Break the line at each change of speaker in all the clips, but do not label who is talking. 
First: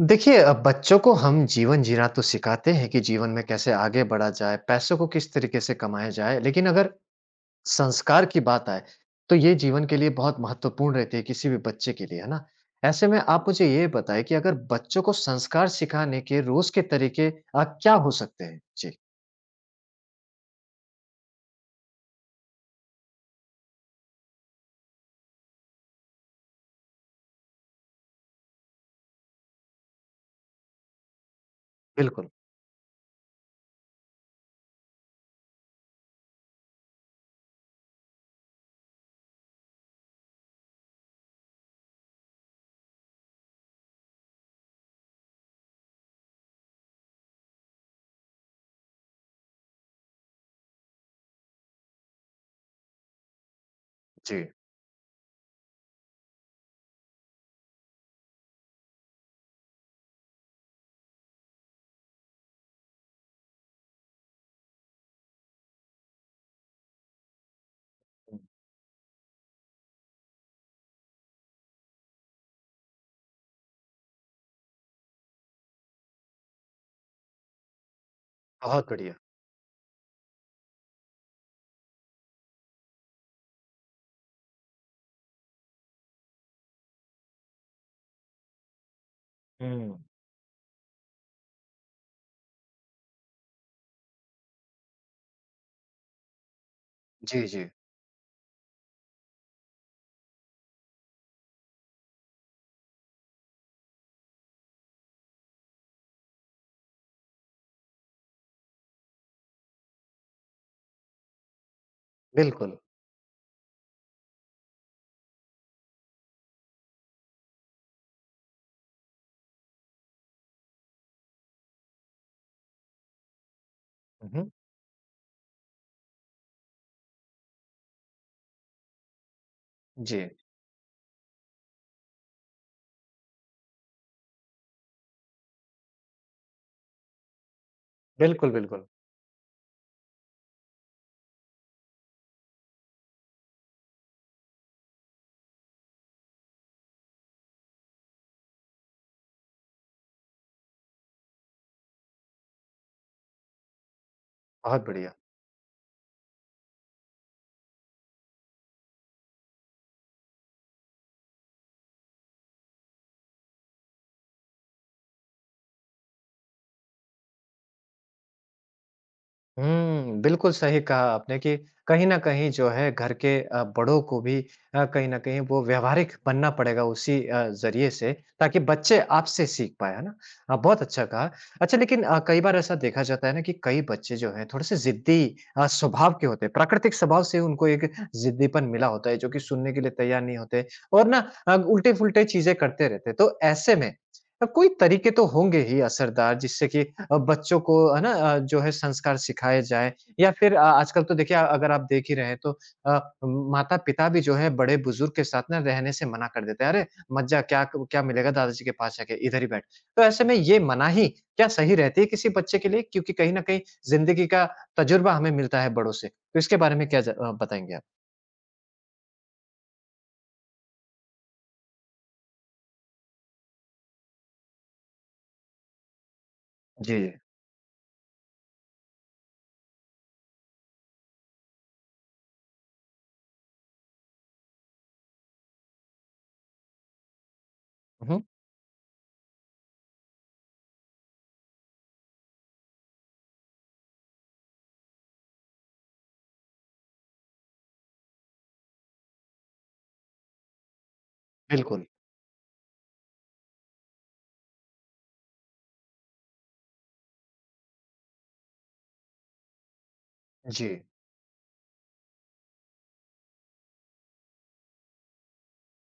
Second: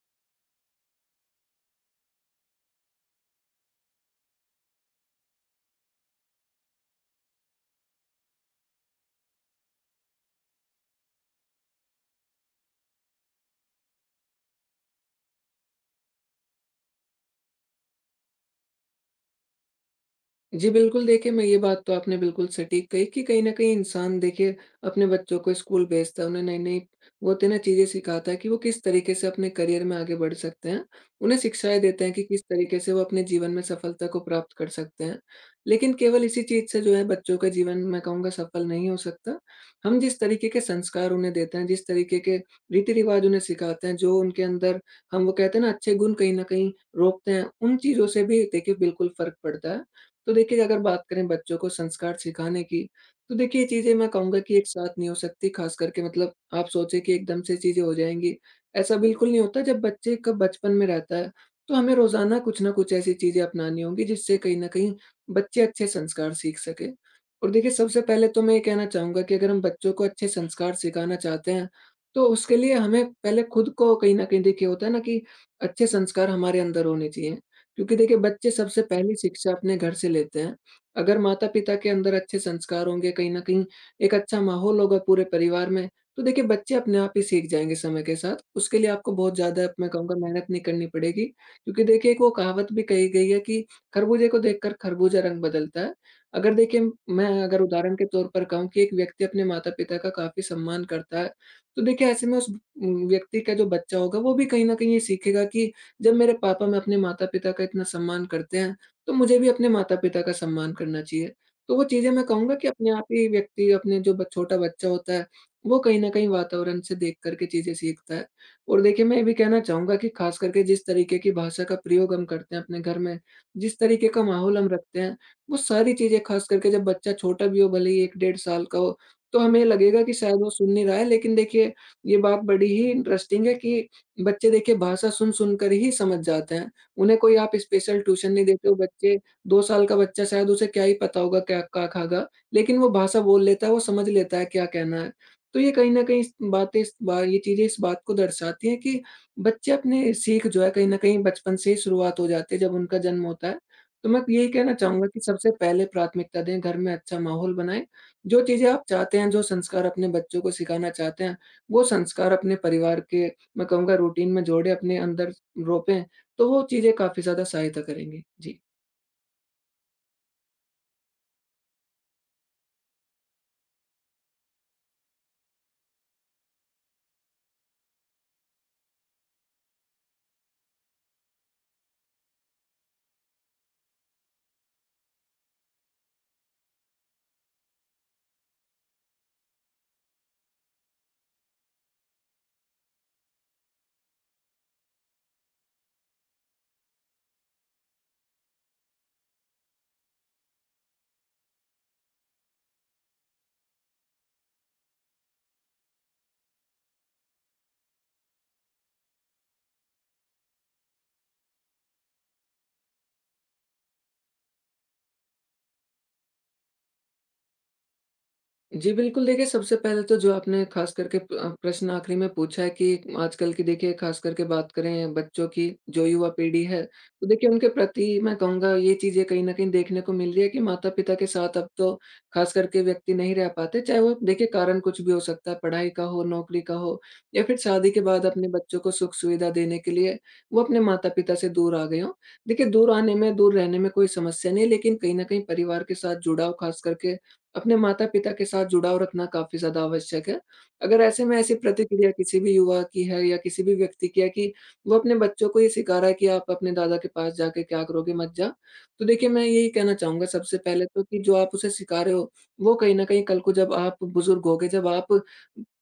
देखिए, बच्चों को हम जीवन जीना तो सिखाते हैं कि जीवन में कैसे आगे बढ़ा जाए, पैसों को किस तरीके से कमाया जाए, लेकिन अगर संस्कार की बात आए, तो ये जीवन के लिए बहुत महत्वपूर्ण रहती है किसी भी बच्चे के लिए, है ना? ऐसे में आप मुझे ये बताएँ कि अगर बच्चों को संस्कार सिखाने के रोज़ के तरीके क्या हो सकते हैं? जी।
जी, बिल्कुल देखिए, मैं ये बात तो आपने बिल्कुल सटीक कही कि कहीं न कहीं इंसान देखिए अपने बच्चों को स्कूल भेजता है, उन्हें नई-नई वो होती है ना चीज़ें सिखाता है कि वो किस तरीके से अपने करियर में आगे बढ़ सकते हैं। उन्हें शिक्षाएँ देते हैं कि
बिल्कुल।
किस तरीके से वो अपने जीवन में सफलता को प्राप्त कर सकते हैं। लेकिन केवल इसी चीज़ से जो है बच्चों का जीवन मैं कहूँगा सफल नहीं हो सकता। हम जिस तरीके के संस्कार उन्हें देते हैं, जिस तरीके के रीति-रिवाज़ उन्हें सिखाते हैं, जो उनके अंदर हम वो कहते हैं ना अच्छे गुण कहीं न कहीं रोपते हैं, उन चीज़ों से भी देखिए बिल्कुल फ़र्क पड़ता है। तो देखिए अगर बात करें बच्चों को संस्कार सिखाने की, तो देखिए ये चीज़ें मैं कहूँगा
जी।
कि एक साथ नहीं हो सकती, ख़ास करके मतलब आप सोचें कि एकदम से चीज़ें हो जाएँगी। ऐसा बिल्कुल नहीं होता। जब बच्चे का बचपन में रहता है, तो हमें रोज़ाना कुछ न कुछ ऐसी चीज़ें अपनानी होंगी जिससे कहीं न कहीं बच्चे अच्छे संस्कार सीख सकें। और देखिए सबसे पहले तो मैं ये कहना चाहूँगा कि अगर हम बच्चों को अच्छे संस्कार सिखाना चाहते हैं, तो उसके लिए हमें पहले खुद को कहीं न कहीं देखिए होता है ना कि अच्छे संस्कार हमारे अंदर होने चाहिए। क्योंकि देखिए बच्चे सबसे
बहुत बढ़िया।
पहली शिक्षा अपने घर से लेते हैं। अगर माता-पिता के अंदर अच्छे संस्कार होंगे, कहीं न कहीं एक अच्छा माहौल होगा पूरे परिवार में, तो देखिए बच्चे अपने आप ही सीख जाएँगे समय के साथ। उसके लिए आपको बहुत ज़्यादा मैं
हुँ।
कहूँगा मेहनत नहीं करनी पड़ेगी, क्योंकि देखिए एक वो कहावत भी कही गई है कि खरबूजे को देखकर खरबूजा रंग बदलता है। अगर देखिए मैं
जी,
अगर
जी।
उदाहरण के तौर पर कहूँ कि एक व्यक्ति अपने माता-पिता का काफ़ी सम्मान करता है, तो देखिए ऐसे में उस व्यक्ति का जो बच्चा होगा वो भी कहीं न कहीं ये सीखेगा कि जब मेरे पापा में अपने माता-पिता का इतना सम्मान करते हैं, तो मुझे भी अपने माता-पिता का सम्मान करना चाहिए। तो वो चीज़ें मैं कहूँगा कि
बिल्कुल।
अपने आप ही व्यक्ति अपने जो ब छोटा बच्चा होता है, वो कहीं न कहीं वातावरण से देख कर के चीज़ें सीखता है। और देखिए मैं ये भी कहना चाहूँगा कि ख़ास करके जिस तरीके की भाषा का प्रयोग हम करते हैं अपने घर में, जिस तरीके का
हुँ, हुँ।
माहौल हम रखते हैं, वो सारी चीज़ें ख़ास करके जब बच्चा छोटा भी हो, भले ही 1 डेढ़ साल का हो, तो हमें लगेगा कि
जी।
शायद वो सुन नहीं रहा है। लेकिन देखिए, ये बात बड़ी ही इंटरेस्टिंग है कि बच्चे देखिए भाषा सुन-सुन कर ही समझ जाते हैं। उन्हें कोई आप स्पेशल ट्यूशन नहीं
बिल्कुल,
देते हो।
बिल्कुल।
बच्चे 2 साल का बच्चा शायद उसे क्या ही पता होगा क्या का खागा, लेकिन वो भाषा बोल लेता है, वो समझ लेता है क्या कहना है। तो ये कहीं न कहीं इस बातें इस बा ये चीज़ें इस बात को दर्शाती हैं कि बच्चे अपने सीख जो है कहीं न कहीं बचपन से ही शुरुआत हो जाती है जब उनका जन्म होता है। तो मैं यही कहना
बहुत
चाहूँगा
बढ़िया।
कि सबसे पहले प्राथमिकता दें, घर में अच्छा माहौल बनाएँ। जो चीज़ें आप चाहते हैं, जो संस्कार अपने बच्चों को सिखाना चाहते हैं, वो संस्कार अपने परिवार के मैं कहूँगा रूटीन में जोड़ें, अपने अंदर रोपें, तो वो चीज़ें काफ़ी ज़्यादा सहायता करेंगी। जी।
हुँ, बिल्कुल सही कहा आपने कि कहीं न कहीं जो है घर के बड़ों को भी कहीं न कहीं वो व्यावहारिक बनना पड़ेगा उसी ज़रिए से ताकि बच्चे आपसे सीख पाएँ, है ना? बहुत अच्छा कहा। अच्छा लेकिन कई बार ऐसा देखा जाता है ना कि कई बच्चे जो हैं थोड़े-से ज़िद्दी स्वभाव के होते हैं, प्राकृतिक स्वभाव से उनको एक ज़िद्दीपन मिला होता है जो कि सुनने के लिए तैयार नहीं होते और ना उल्टे-पुल्टे चीज़ें करते रहते हैं। तो ऐसे में कोई तरीके तो होंगे ही असरदार जिससे कि बच्चों को है ना जो है संस्कार सिखाए जाएँ या फिर आजकल तो देखिए अगर आप देख ही रहे हैं तो माता-पिता भी जो है बड़े-बुजुर्ग के साथ ना रहने से मना कर देते हैं। अरे! मत जा। क्या मिलेगा दादाजी के पास जाके, इधर ही बैठ। तो ऐसे में ये मनाही क्या सही रहती है किसी बच्चे के लिए? क्योंकि कहीं न कहीं ज़िंदगी का तजुर्बा हमें मिलता है बड़ों से। तो इसके बारे में क्या बताएँगे आप?
जी, बिल्कुल देखिए, सबसे पहले तो जो आपने ख़ास करके प्रश्न आखिरी में पूछा है कि आजकल की देखिए ख़ास करके बात करें बच्चों की, जो युवा पीढ़ी है,
जी, जी।
तो देखिए उनके प्रति मैं कहूँगा ये चीज़ें कहीं न कहीं देखने को मिल रही है कि माता-पिता के साथ अब तो ख़ास करके व्यक्ति नहीं रह पाते, चाहे वो देखिए कारण कुछ भी हो सकता है, पढ़ाई का हो, नौकरी का हो या फिर शादी के
हुँ,
बाद अपने बच्चों को सुख-सुविधा देने के लिए वो अपने माता-पिता से दूर आ गए हों। देखिए दूर आने में, दूर रहने में कोई समस्या नहीं है, लेकिन कहीं न कहीं परिवार के साथ जुड़ाव, ख़ास करके अपने माता-पिता के साथ जुड़ाव रखना काफ़ी ज़्यादा आवश्यक है। अगर ऐसे में ऐसी
बिल्कुल।
प्रतिक्रिया किसी भी युवा की है या किसी भी व्यक्ति की है कि वो अपने बच्चों को ये सिखा रहा है कि आप अपने दादा के पास जाके क्या करोगे, मत जा। तो देखिए मैं यही कहना चाहूँगा सबसे
जी।
पहले तो, कि जो आप उसे सिखा रहे हो, वो कहीं न कहीं कल को जब आप बुज़ुर्ग होगे, जब आप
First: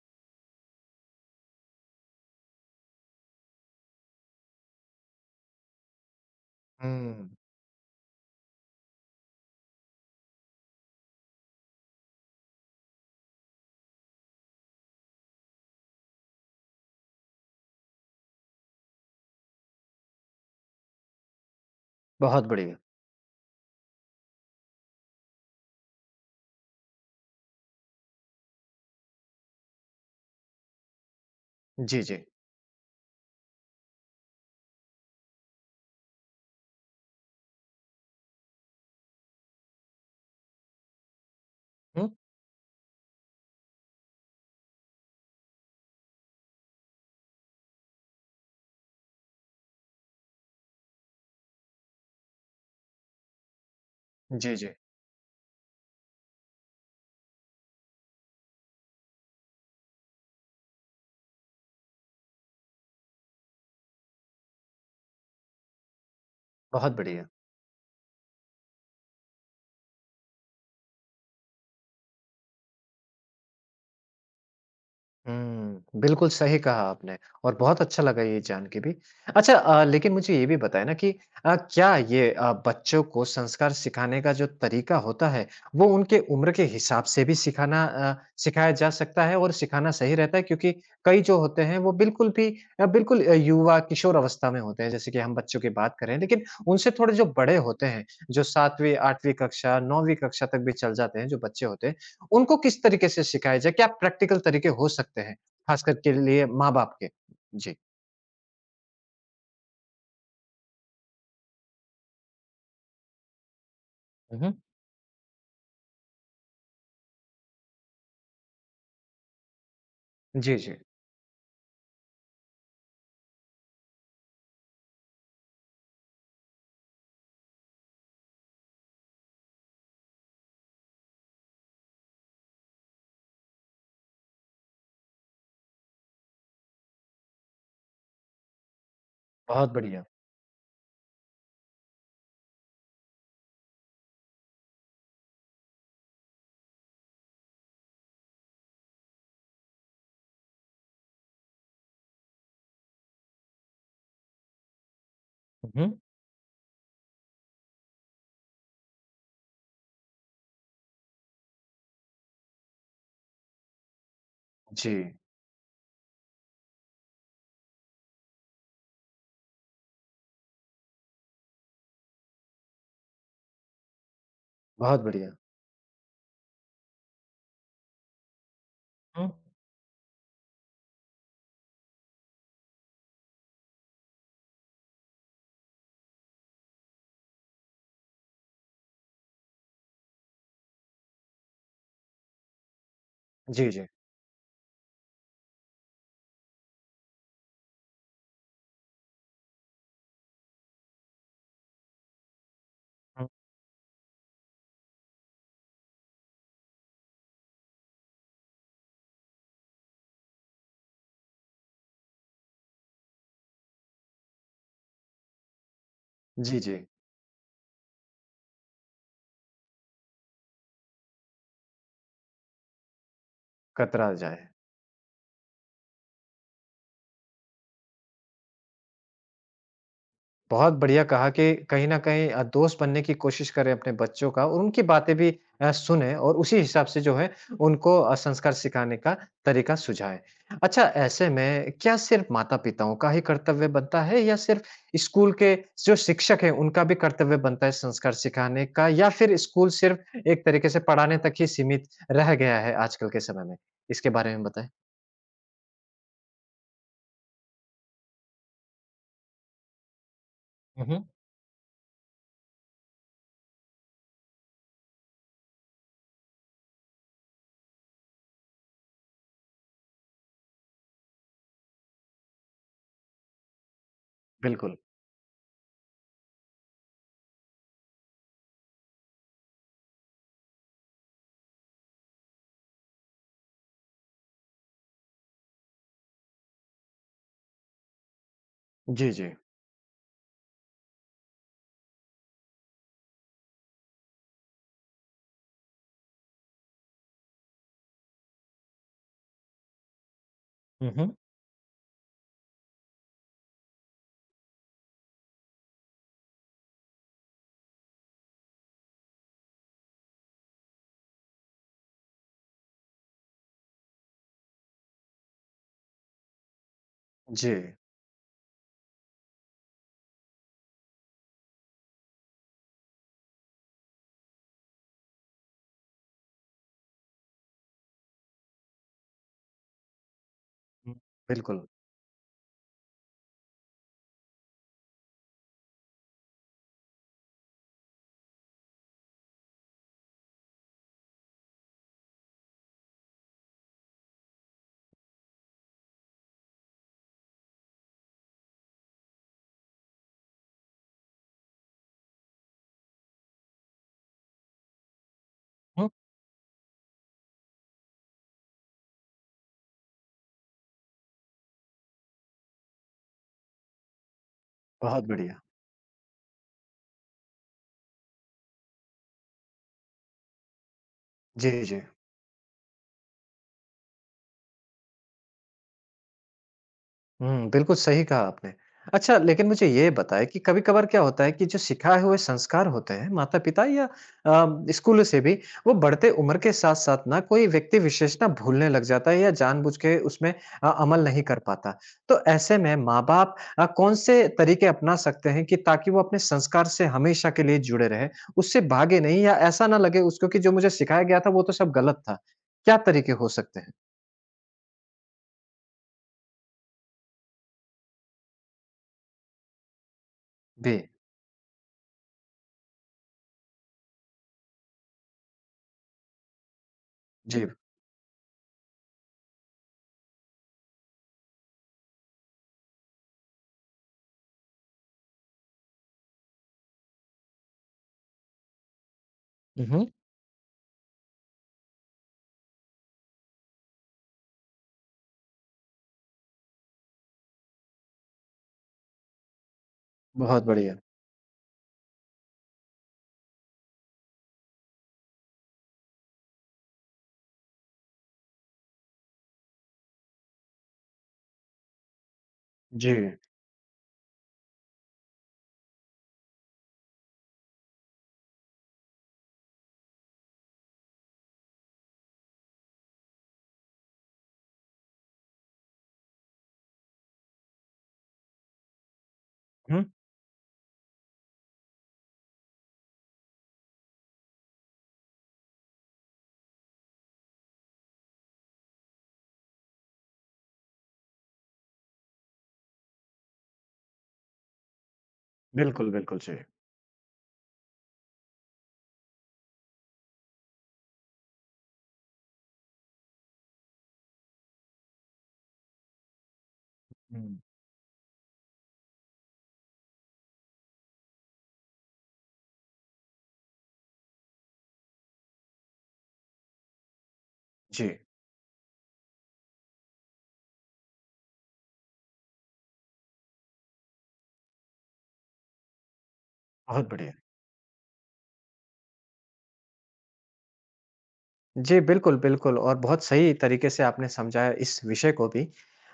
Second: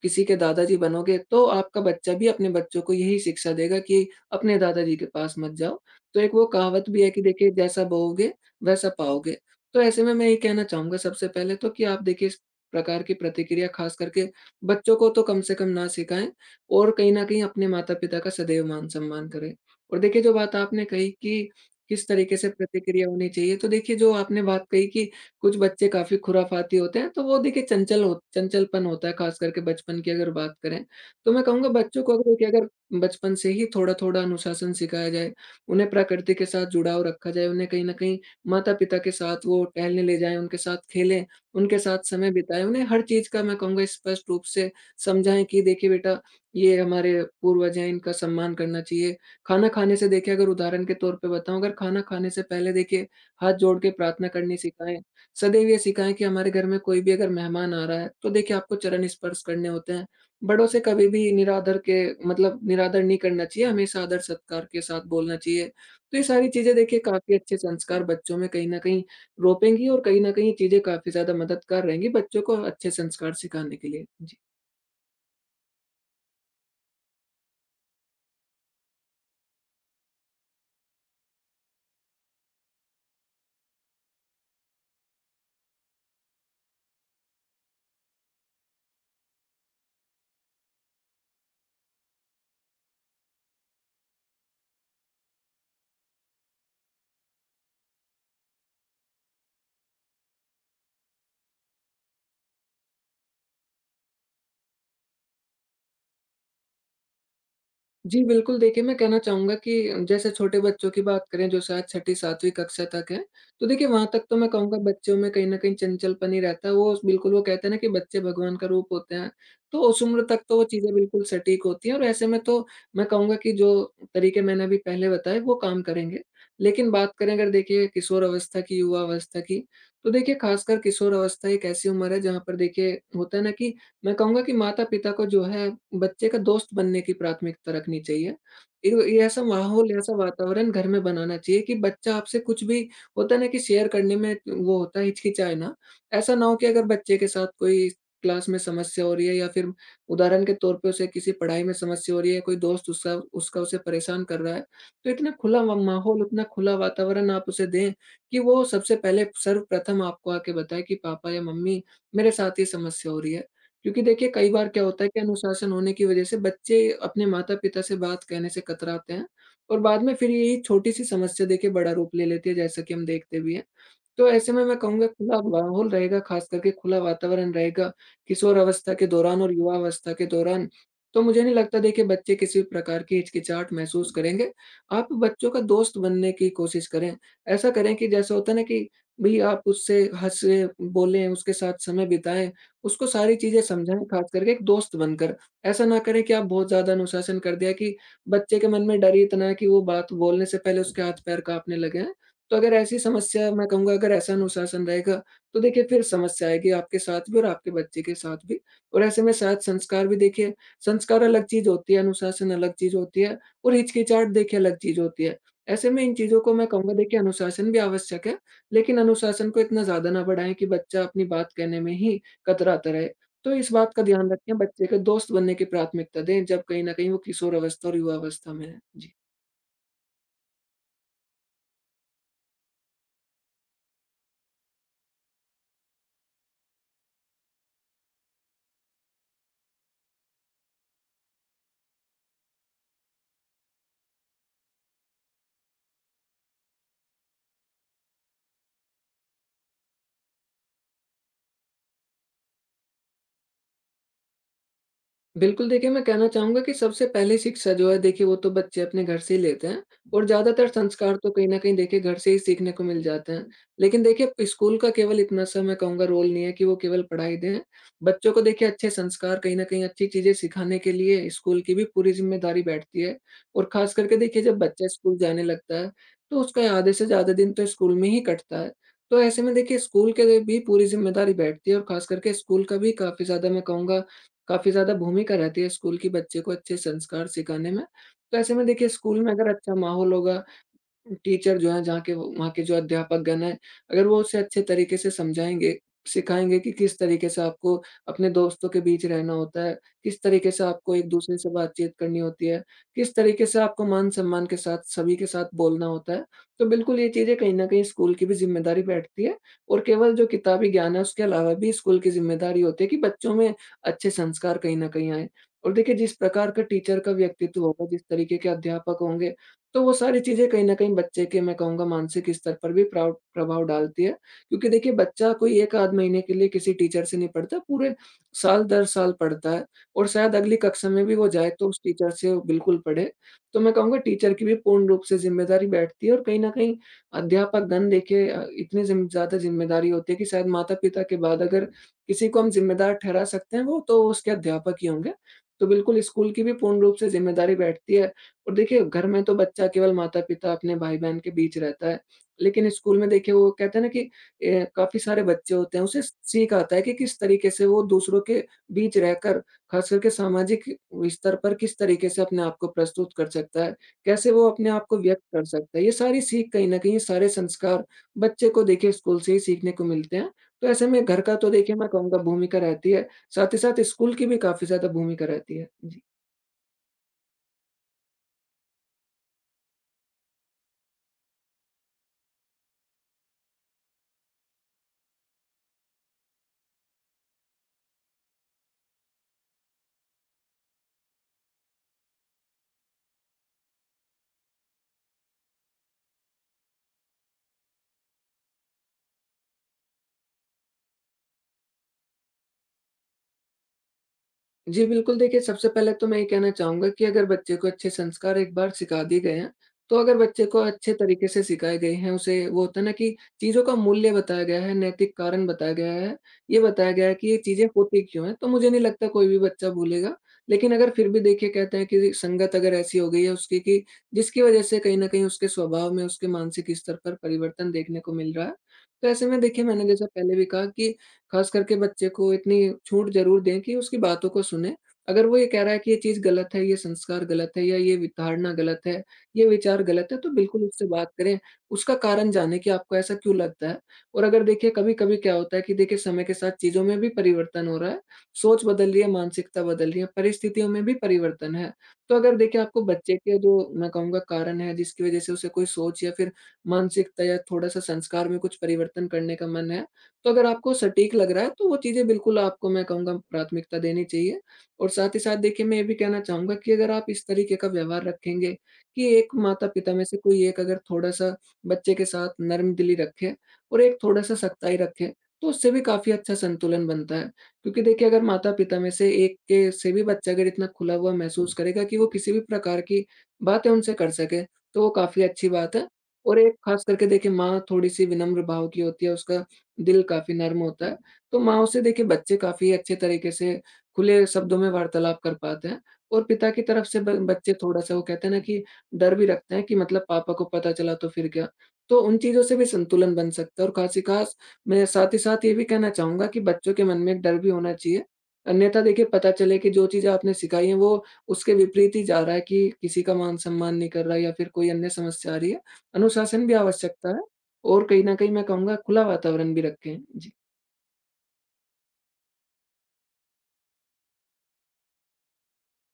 किसी के दादाजी बनोगे, तो आपका बच्चा भी अपने बच्चों को यही शिक्षा देगा कि अपने दादाजी के पास मत जाओ। तो एक वो कहावत भी है कि
हुँ,
देखिए जैसा बोओगे वैसा पाओगे। तो ऐसे में मैं ये कहना चाहूँगा सबसे पहले तो कि आप देखिए इस प्रकार की प्रतिक्रिया खास करके बच्चों को तो कम से कम ना सिखाएँ और कहीं न कहीं अपने माता-पिता का सदैव मान-सम्मान करें। और देखिए जो बात आपने कही कि किस तरीके
बहुत
से
बढ़िया।
प्रतिक्रिया होनी चाहिए, तो देखिए जो आपने बात कही कि कुछ बच्चे काफ़ी खुराफाती होते हैं, तो वो देखिए चंचलपन होता है खास करके, बचपन की अगर बात करें। तो मैं कहूँगा
जी,
बच्चों को
जी।
अगर देखिए, अगर बचपन से ही थोड़ा-थोड़ा अनुशासन सिखाया जाए, उन्हें प्रकृति के साथ जुड़ाव रखा जाए, उन्हें कहीं न कहीं माता-पिता के साथ वो टहलने ले जाएँ, उनके साथ खेलें, उनके साथ
हुँ,
समय बिताएँ, उन्हें हर चीज़ का मैं कहूँगा स्पष्ट रूप से समझाएँ कि देखिए बेटा, ये हमारे पूर्वज हैं, इनका सम्मान करना चाहिए। खाना खाने से देखिए, अगर उदाहरण के तौर पे बताऊँ, अगर खाना खाने से पहले देखिए हाथ जोड़ के प्रार्थना
जी,
करनी
जी।
सिखाएँ। सदैव ये सिखाएँ कि हमारे घर में कोई भी अगर मेहमान आ रहा है, तो देखिए आपको चरण स्पर्श करने होते हैं। बड़ों से कभी भी निरादर के मतलब निरादर नहीं करना चाहिए, हमेशा आदर-सत्कार के साथ बोलना चाहिए। तो ये सारी चीज़ें
बहुत
देखिए
बढ़िया।
काफ़ी अच्छे संस्कार बच्चों में कहीं न कहीं रोपेंगी और कहीं न कहीं ये चीज़ें काफ़ी ज़्यादा मददगार रहेंगी बच्चों को अच्छे संस्कार सिखाने के लिए। जी।
हुँ, बिल्कुल सही कहा आपने और बहुत अच्छा लगा ये जान के भी। अच्छा लेकिन मुझे ये भी बताएँ ना कि क्या ये बच्चों को संस्कार सिखाने का जो तरीका होता है, वो उनके उम्र के हिसाब से भी सिखाना सिखाया जा सकता है और सिखाना सही रहता है? क्योंकि कई जो होते हैं वो बिल्कुल भी बिल्कुल युवा किशोर अवस्था में होते हैं, जैसे कि हम बच्चों की बात करें, लेकिन उनसे थोड़े जो बड़े होते हैं, जो 7वीं, 8वीं कक्षा, 9वीं कक्षा तक भी चल जाते हैं जो बच्चे होते हैं, उनको किस तरीके से सिखाया जाए? क्या प्रैक्टिकल तरीके हो सकते हैं, ख़ासकर के लिए माँ-बाप के? जी।
जी, बिल्कुल देखिए, मैं कहना चाहूँगा कि जैसे छोटे बच्चों की बात करें, जो शायद 6ठी-7वीं कक्षा तक हैं, तो देखिए वहाँ तक तो मैं
उहुँ।
कहूँगा बच्चों में कहीं न कहीं चंचलपन ही रहता है। वो बिल्कुल, वो कहते हैं ना कि बच्चे भगवान का रूप होते हैं, तो उस उम्र तक
जी,
तो वो
जी।
चीज़ें बिल्कुल सटीक होती हैं और ऐसे में तो मैं कहूँगा कि जो तरीके मैंने अभी पहले बताए वो काम करेंगे। लेकिन बात करें अगर देखिए किशोर अवस्था की, युवा अवस्था की, तो देखिए खासकर किशोर अवस्था एक ऐसी उम्र है जहाँ पर देखिए होता है ना कि मैं कहूँगा कि माता-पिता को जो है बच्चे का दोस्त बनने की प्राथमिकता रखनी चाहिए। ये ऐसा
बहुत
माहौल,
बढ़िया।
ऐसा वातावरण घर में बनाना चाहिए कि बच्चा आपसे कुछ भी होता है ना कि शेयर करने में वो होता है हिचकिचाए ना। ऐसा ना हो कि अगर बच्चे के साथ कोई क्लास में समस्या हो रही है या फिर उदाहरण के तौर पे उसे किसी पढ़ाई में समस्या हो रही है, कोई दोस्त उसका उसका उसे परेशान कर रहा है, तो इतना खुला म
उहुँ।
माहौल, उतना खुला वातावरण आप उसे दें कि वो सबसे पहले सर्वप्रथम आपको आके बताए कि पापा या मम्मी मेरे साथ ये समस्या हो रही है। क्योंकि देखिए कई बार क्या होता है
जी,
कि अनुशासन होने की वजह से बच्चे अपने माता-पिता से बात कहने से कतराते हैं और बाद में फिर यही छोटी-सी समस्या देखिए बड़ा रूप ले लेती है, जैसा कि हम देखते भी हैं। तो ऐसे में मैं
बहुत
कहूँगा
बढ़िया।
खुला माहौल रहेगा, खास करके खुला वातावरण रहेगा, किशोर अवस्था के
हुँ।
दौरान और युवा अवस्था के दौरान, तो मुझे नहीं लगता देखिए बच्चे किसी प्रकार की हिचकिचाहट महसूस करेंगे। आप बच्चों का दोस्त बनने की कोशिश करें। ऐसा करें कि जैसा होता है ना कि भई आप उससे हँसे, बोलें, उसके साथ समय बिताएँ, उसको सारी चीज़ें
जी, जी।
समझाएँ, ख़ास करके एक दोस्त बनकर। ऐसा ना करें कि आप बहुत ज़्यादा अनुशासन कर दिया कि बच्चे के मन में डर ही इतना है कि वो बात बोलने से पहले उसके हाथ-पैर काँपने लगे हैं। तो अगर ऐसी
हुँ।
समस्या, मैं कहूँगा अगर ऐसा अनुशासन रहेगा, तो देखिए फिर समस्या आएगी आपके साथ भी और आपके बच्चे के साथ भी। और ऐसे में शायद संस्कार भी देखिए, संस्कार अलग चीज़ होती है, अनुशासन अलग चीज़ होती है और हिचकिचाहट देखिए अलग चीज़ होती है। ऐसे में इन चीज़ों को
जी,
मैं
जी,
कहूँगा देखिए अनुशासन भी आवश्यक है, लेकिन अनुशासन को इतना ज़्यादा ना बढ़ाएँ कि बच्चा अपनी बात कहने में ही कतराता रहे। तो इस बात का
कतरा
ध्यान
जाए।
रखें, बच्चे के दोस्त बनने की प्राथमिकता दें, जब कहीं न कहीं वो किशोर अवस्था और युवा अवस्था में है। जी।
बहुत बढ़िया कहा कि कहीं न कहीं दोस्त बनने की कोशिश करें अपने बच्चों का और उनकी बातें भी सुनें और उसी हिसाब से जो है उनको संस्कार सिखाने का तरीका सुझाएँ। अच्छा ऐसे में क्या सिर्फ़ माता-पिताओं का ही कर्तव्य बनता है या सिर्फ़ स्कूल के जो शिक्षक हैं उनका भी कर्तव्य बनता है संस्कार सिखाने का या फिर स्कूल सिर्फ़ एक तरीके से पढ़ाने तक ही सीमित रह गया है आजकल के समय में? इसके बारे में बताएँ।
बिल्कुल, देखिए मैं कहना चाहूँगा कि सबसे पहले शिक्षा जो है देखिए वो तो बच्चे अपने घर से ही लेते हैं और ज़्यादातर
हुँ, हुँ।
संस्कार तो कहीं न कहीं देखिए घर से ही सीखने को मिल जाते हैं। लेकिन देखिए स्कूल का केवल इतना सा मैं कहूँगा रोल नहीं है कि वो केवल पढ़ाई दें। बच्चों को देखिए अच्छे संस्कार कहीं न कहीं अच्छी चीज़ें सिखाने के लिए स्कूल की भी पूरी ज़िम्मेदारी बैठती है और ख़ास करके देखिए जब
बिल्कुल।
बच्चा स्कूल जाने लगता है तो उसका आधे से ज़्यादा दिन तो स्कूल में ही कटता है। तो ऐसे में देखिए स्कूल के भी पूरी ज़िम्मेदारी बैठती है और ख़ास करके स्कूल का भी काफ़ी ज़्यादा मैं कहूँगा काफ़ी ज़्यादा भूमिका रहती है स्कूल की बच्चे को अच्छे संस्कार सिखाने में। तो ऐसे में देखिए
जी,
स्कूल
जी।
में अगर अच्छा माहौल होगा, टीचर जो है जहाँ के वहाँ के जो अध्यापकगण हैं, अगर वो उसे अच्छे तरीके से समझाएँगे, सिखाएँगे कि किस तरीके से आपको अपने दोस्तों के बीच रहना होता है, किस तरीके से
हुँ,
आपको
हुँ।
एक-दूसरे से बातचीत करनी होती है, किस तरीके से आपको मान-सम्मान के साथ सभी के साथ बोलना होता है। तो बिल्कुल ये चीज़ें कहीं न कहीं स्कूल की भी ज़िम्मेदारी बैठती है और केवल जो किताबी ज्ञान है उसके अलावा भी स्कूल की ज़िम्मेदारी होती है कि बच्चों में अच्छे संस्कार कहीं न कहीं आएँ। और देखिए जिस प्रकार का टीचर का
जी।
व्यक्तित्व होगा, जिस तरीके के अध्यापक होंगे, तो वो सारी चीज़ें कहीं न कहीं बच्चे के मैं कहूँगा मानसिक स्तर पर भी प्राव प्रभाव डालती है। क्योंकि देखिए बच्चा कोई 1 आध महीने के लिए किसी टीचर से नहीं पढ़ता, पूरे साल दर साल पढ़ता है और शायद अगली कक्षा
हुँ।
में भी वो जाए,
बिल्कुल।
तो उस टीचर से वो बिल्कुल पढ़े। तो मैं कहूँगा टीचर की भी पूर्ण रूप से ज़िम्मेदारी बैठती है और कहीं न कहीं अध्यापकगण देखिए इतनी ज़िम ज़्यादा ज़िम्मेदारी होती है कि शायद माता-पिता के बाद अगर किसी को हम ज़िम्मेदार ठहरा सकते हैं, वो तो उसके अध्यापक ही होंगे। तो बिल्कुल स्कूल की भी पूर्ण रूप से ज़िम्मेदारी बैठती है और देखिए घर में तो बच्चा केवल माता-पिता अपने भाई-बहन के बीच रहता है। लेकिन स्कूल में देखिए वो कहते हैं ना कि काफ़ी सारे बच्चे होते हैं,
हुँ।
उसे सीख आता है कि किस तरीके से वो दूसरों के बीच रहकर ख़ास करके सामाजिक स्तर पर किस तरीके से अपने आप को प्रस्तुत कर सकता है, कैसे वो अपने आप को
बहुत
व्यक्त
बढ़िया।
कर सकता है। ये सारी सीख कहीं न कहीं, ये सारे संस्कार बच्चे को देखिए स्कूल से ही सीखने को मिलते हैं। तो ऐसे में घर का
जी,
तो देखिए
जी।
मैं कहूँगा भूमिका रहती है, साथ ही साथ स्कूल की भी काफ़ी ज़्यादा भूमिका रहती है। जी।
हुँ, बिल्कुल सही कहा आपने। अच्छा लेकिन मुझे ये बताएँ कि कभी-कभार क्या होता है कि जो सिखाए हुए संस्कार होते हैं, माता-पिता या अ, स्कूल से भी, वो बढ़ते उम्र के साथ-साथ ना कोई व्यक्ति विशेष ना भूलने लग जाता है या जानबूझ के उसमें अमल नहीं कर पाता। तो ऐसे में माँ-बाप कौन से तरीके अपना सकते हैं कि ताकि वो अपने संस्कार से हमेशा के लिए जुड़े रहें, उससे भागे नहीं या ऐसा ना लगे उसको कि जो मुझे सिखाया गया था वो तो सब गलत था? क्या तरीके हो सकते हैं?
जी, बिल्कुल, देखिए सबसे पहले तो मैं ये कहना चाहूँगा कि अगर बच्चे को अच्छे संस्कार एक बार सिखा दिए गए हैं, तो अगर बच्चे को
जी,
अच्छे तरीके से सिखाए गए हैं, उसे वो होता है ना कि चीज़ों का मूल्य बताया गया है, नैतिक कारण बताया गया है, ये बताया गया है कि ये
जी।
चीज़ें होती क्यों हैं, तो मुझे नहीं लगता कोई भी बच्चा भूलेगा। लेकिन अगर फिर भी देखिए कहते हैं कि संगत अगर ऐसी हो गई है उसकी कि जिसकी वज़ह से कहीं न कहीं उसके स्वभाव में, उसके मानसिक स्तर पर परिवर्तन देखने को मिल रहा है। तो ऐसे में देखिए
हुँ,
मैंने
हुँ।
जैसा पहले भी कहा कि खास करके बच्चे को इतनी छूट ज़रूर दें कि उसकी बातों को सुनें। अगर वो ये कह रहा है कि ये चीज़ गलत है, ये संस्कार गलत है या ये वि धारणा गलत है, ये विचार गलत है, तो
बहुत
बिल्कुल
बढ़िया।
उससे बात करें। उसका कारण जानें कि आपको ऐसा क्यों लगता है और अगर देखिए कभी-कभी क्या होता है कि देखिए समय के साथ चीज़ों में भी परिवर्तन हो रहा है, सोच बदल रही है, मानसिकता बदल रही है, परिस्थितियों में भी परिवर्तन है। तो अगर देखिए आपको
जी।
बच्चे के जो मैं कहूँगा कारण है जिसकी वज़ह से उसे कोई सोच या फिर मानसिकता या थोड़ा-सा संस्कार में कुछ परिवर्तन करने का मन है, तो अगर आपको सटीक लग रहा है, तो वो चीज़ें बिल्कुल आपको मैं कहूँगा प्राथमिकता देनी चाहिए। और साथ ही साथ देखिए मैं ये भी कहना चाहूँगा कि अगर आप इस तरीके का व्यवहार रखेंगे कि एक
हुँ,
माता-पिता में से कोई एक अगर थोड़ा-सा बच्चे के साथ नर्म दिली रखे और एक थोड़ा-सा सख्ताई रखे, तो उससे भी काफ़ी अच्छा संतुलन बनता है। क्योंकि देखिए अगर माता-पिता में से एक के से भी बच्चा अगर इतना खुला हुआ महसूस करेगा कि वो किसी भी प्रकार की बातें उनसे कर सके, तो वो काफ़ी अच्छी बात है।
बिल्कुल, बिल्कुल, जी।
और एक ख़ास करके देखिए माँ थोड़ी-सी विनम्र भाव की होती है, उसका दिल काफ़ी नर्म होता है, तो माँ से देखिए बच्चे काफ़ी अच्छे तरीके से खुले शब्दों में वार्तालाप कर पाते हैं और पिता की तरफ से ब
हुँ।
बच्चे थोड़ा-सा वो कहते हैं ना कि डर भी रखते हैं कि मतलब पापा को पता चला तो फिर क्या? तो उन चीज़ों से भी संतुलन बन सकता है। और ख़ास-ही-ख़ास मैं साथ ही साथ ये भी कहना चाहूँगा कि बच्चों के मन में एक डर भी होना
जी,
चाहिए, अन्यथा देखिए पता चले कि जो चीज़ें आपने सिखाई हैं वो उसके विपरीत ही जा रहा है कि किसी का मान-सम्मान नहीं कर रहा या फिर कोई अन्य समस्या आ रही है, अनुशासन भी
बहुत
आवश्यकता
बढ़िया।
है। और कहीं न कहीं मैं कहूँगा खुला वातावरण भी रखें।
जी, बिल्कुल, बिल्कुल और बहुत सही तरीके से आपने समझाया इस विषय को भी।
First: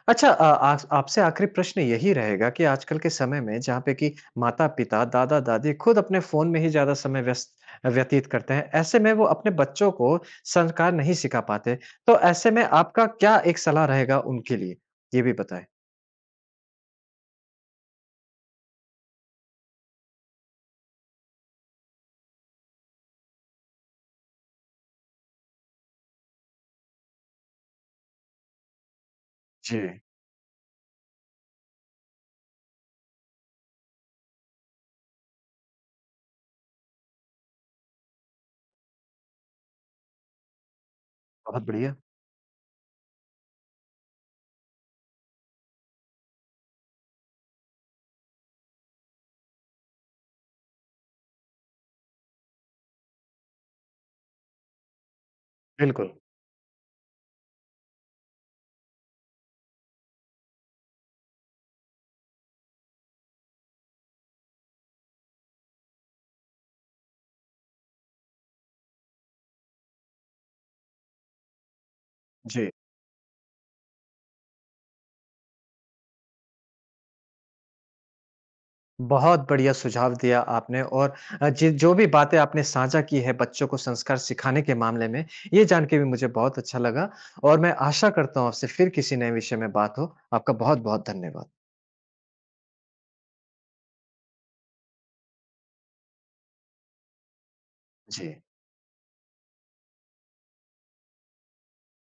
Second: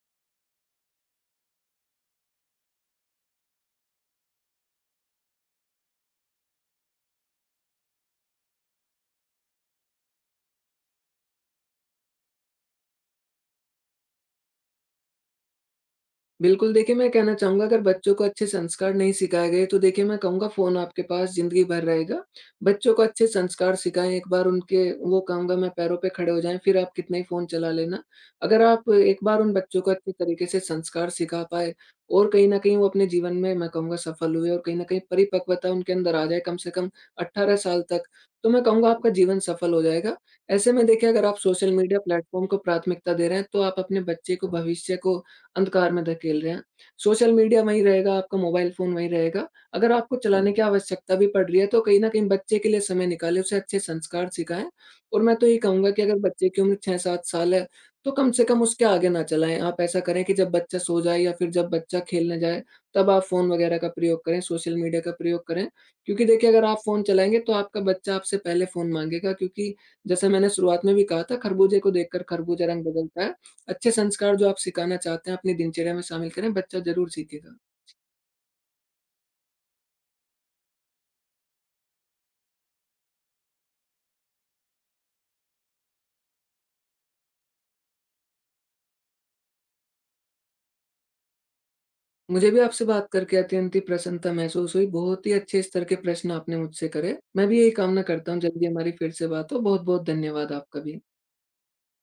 अच्छा अ, आस आपसे आखिरी प्रश्न यही रहेगा कि आजकल के समय में जहाँ पे कि माता-पिता, दादा-दादी खुद अपने फ़ोन में ही ज़्यादा समय व्यस्त व्यतीत करते हैं, ऐसे में वो अपने बच्चों को संस्कार नहीं सिखा पाते। तो ऐसे में आपका क्या एक सलाह रहेगा उनके लिए? ये भी बताएँ।
बिल्कुल, देखिए मैं कहना चाहूँगा अगर बच्चों को अच्छे संस्कार नहीं सिखाए गए, तो देखिए मैं कहूँगा फ़ोन आपके पास ज़िंदगी भर रहेगा। बच्चों को अच्छे संस्कार सिखाएँ, एक बार उनके वो कहूँगा मैं पैरों पे खड़े हो जाएँ, फिर आप कितना ही फ़ोन चला लेना। अगर आप एक बार उन बच्चों को
जी,
अच्छे तरीके से संस्कार सिखा पाएँ और कहीं न कहीं वो अपने जीवन में मैं कहूँगा सफल हुए और कहीं न कहीं परिपक्वता उनके अंदर आ जाए कम से कम 18 साल तक, तो मैं कहूँगा आपका जीवन सफल हो जाएगा। ऐसे में देखिए अगर आप
बहुत
सोशल
बढ़िया।
मीडिया प्लेटफ़ॉर्म को प्राथमिकता दे रहे हैं, तो आप अपने बच्चे को, भविष्य को अंधकार में धकेल रहे हैं। सोशल मीडिया वहीं रहेगा, आपका मोबाइल फ़ोन वहीं रहेगा। अगर आपको चलाने की आवश्यकता भी पड़ रही है, तो कहीं न कहीं बच्चे के लिए समय निकालें, उसे अच्छे संस्कार सिखाएँ। और मैं तो ये कहूँगा कि
बिल्कुल,
अगर बच्चे की उम्र 6-7 साल है, तो कम से कम उसके आगे ना चलाएँ। आप ऐसा करें कि जब बच्चा सो जाए या फिर जब बच्चा खेलने जाए, तब आप फ़ोन वगैरह का प्रयोग करें, सोशल मीडिया का प्रयोग करें। क्योंकि देखिए, अगर आप फ़ोन चलाएँगे, तो आपका बच्चा आपसे पहले फ़ोन माँगेगा, क्योंकि जैसे मैंने शुरुआत में भी कहा था, खरबूजे को देखकर खरबूजा
जी।
रंग बदलता है। अच्छे संस्कार जो आप सिखाना चाहते हैं अपनी दिनचर्या में शामिल करें, बच्चा ज़रूर सीखेगा।
बहुत बढ़िया सुझाव दिया आपने और अ, जि जो भी बातें आपने साझा की है बच्चों को संस्कार सिखाने के मामले में, ये जान के भी मुझे बहुत अच्छा लगा और मैं आशा करता हूँ आपसे फिर किसी नए विषय में बात हो। आपका बहुत-बहुत धन्यवाद।
मुझे भी आपसे बात करके अत्यंत ही प्रसन्नता महसूस हुई। बहुत ही अच्छे स्तर के प्रश्न आपने मुझसे करे। मैं भी यही कामना
जी।
करता हूँ जल्दी हमारी फिर से बात हो। बहुत-बहुत धन्यवाद आपका भी।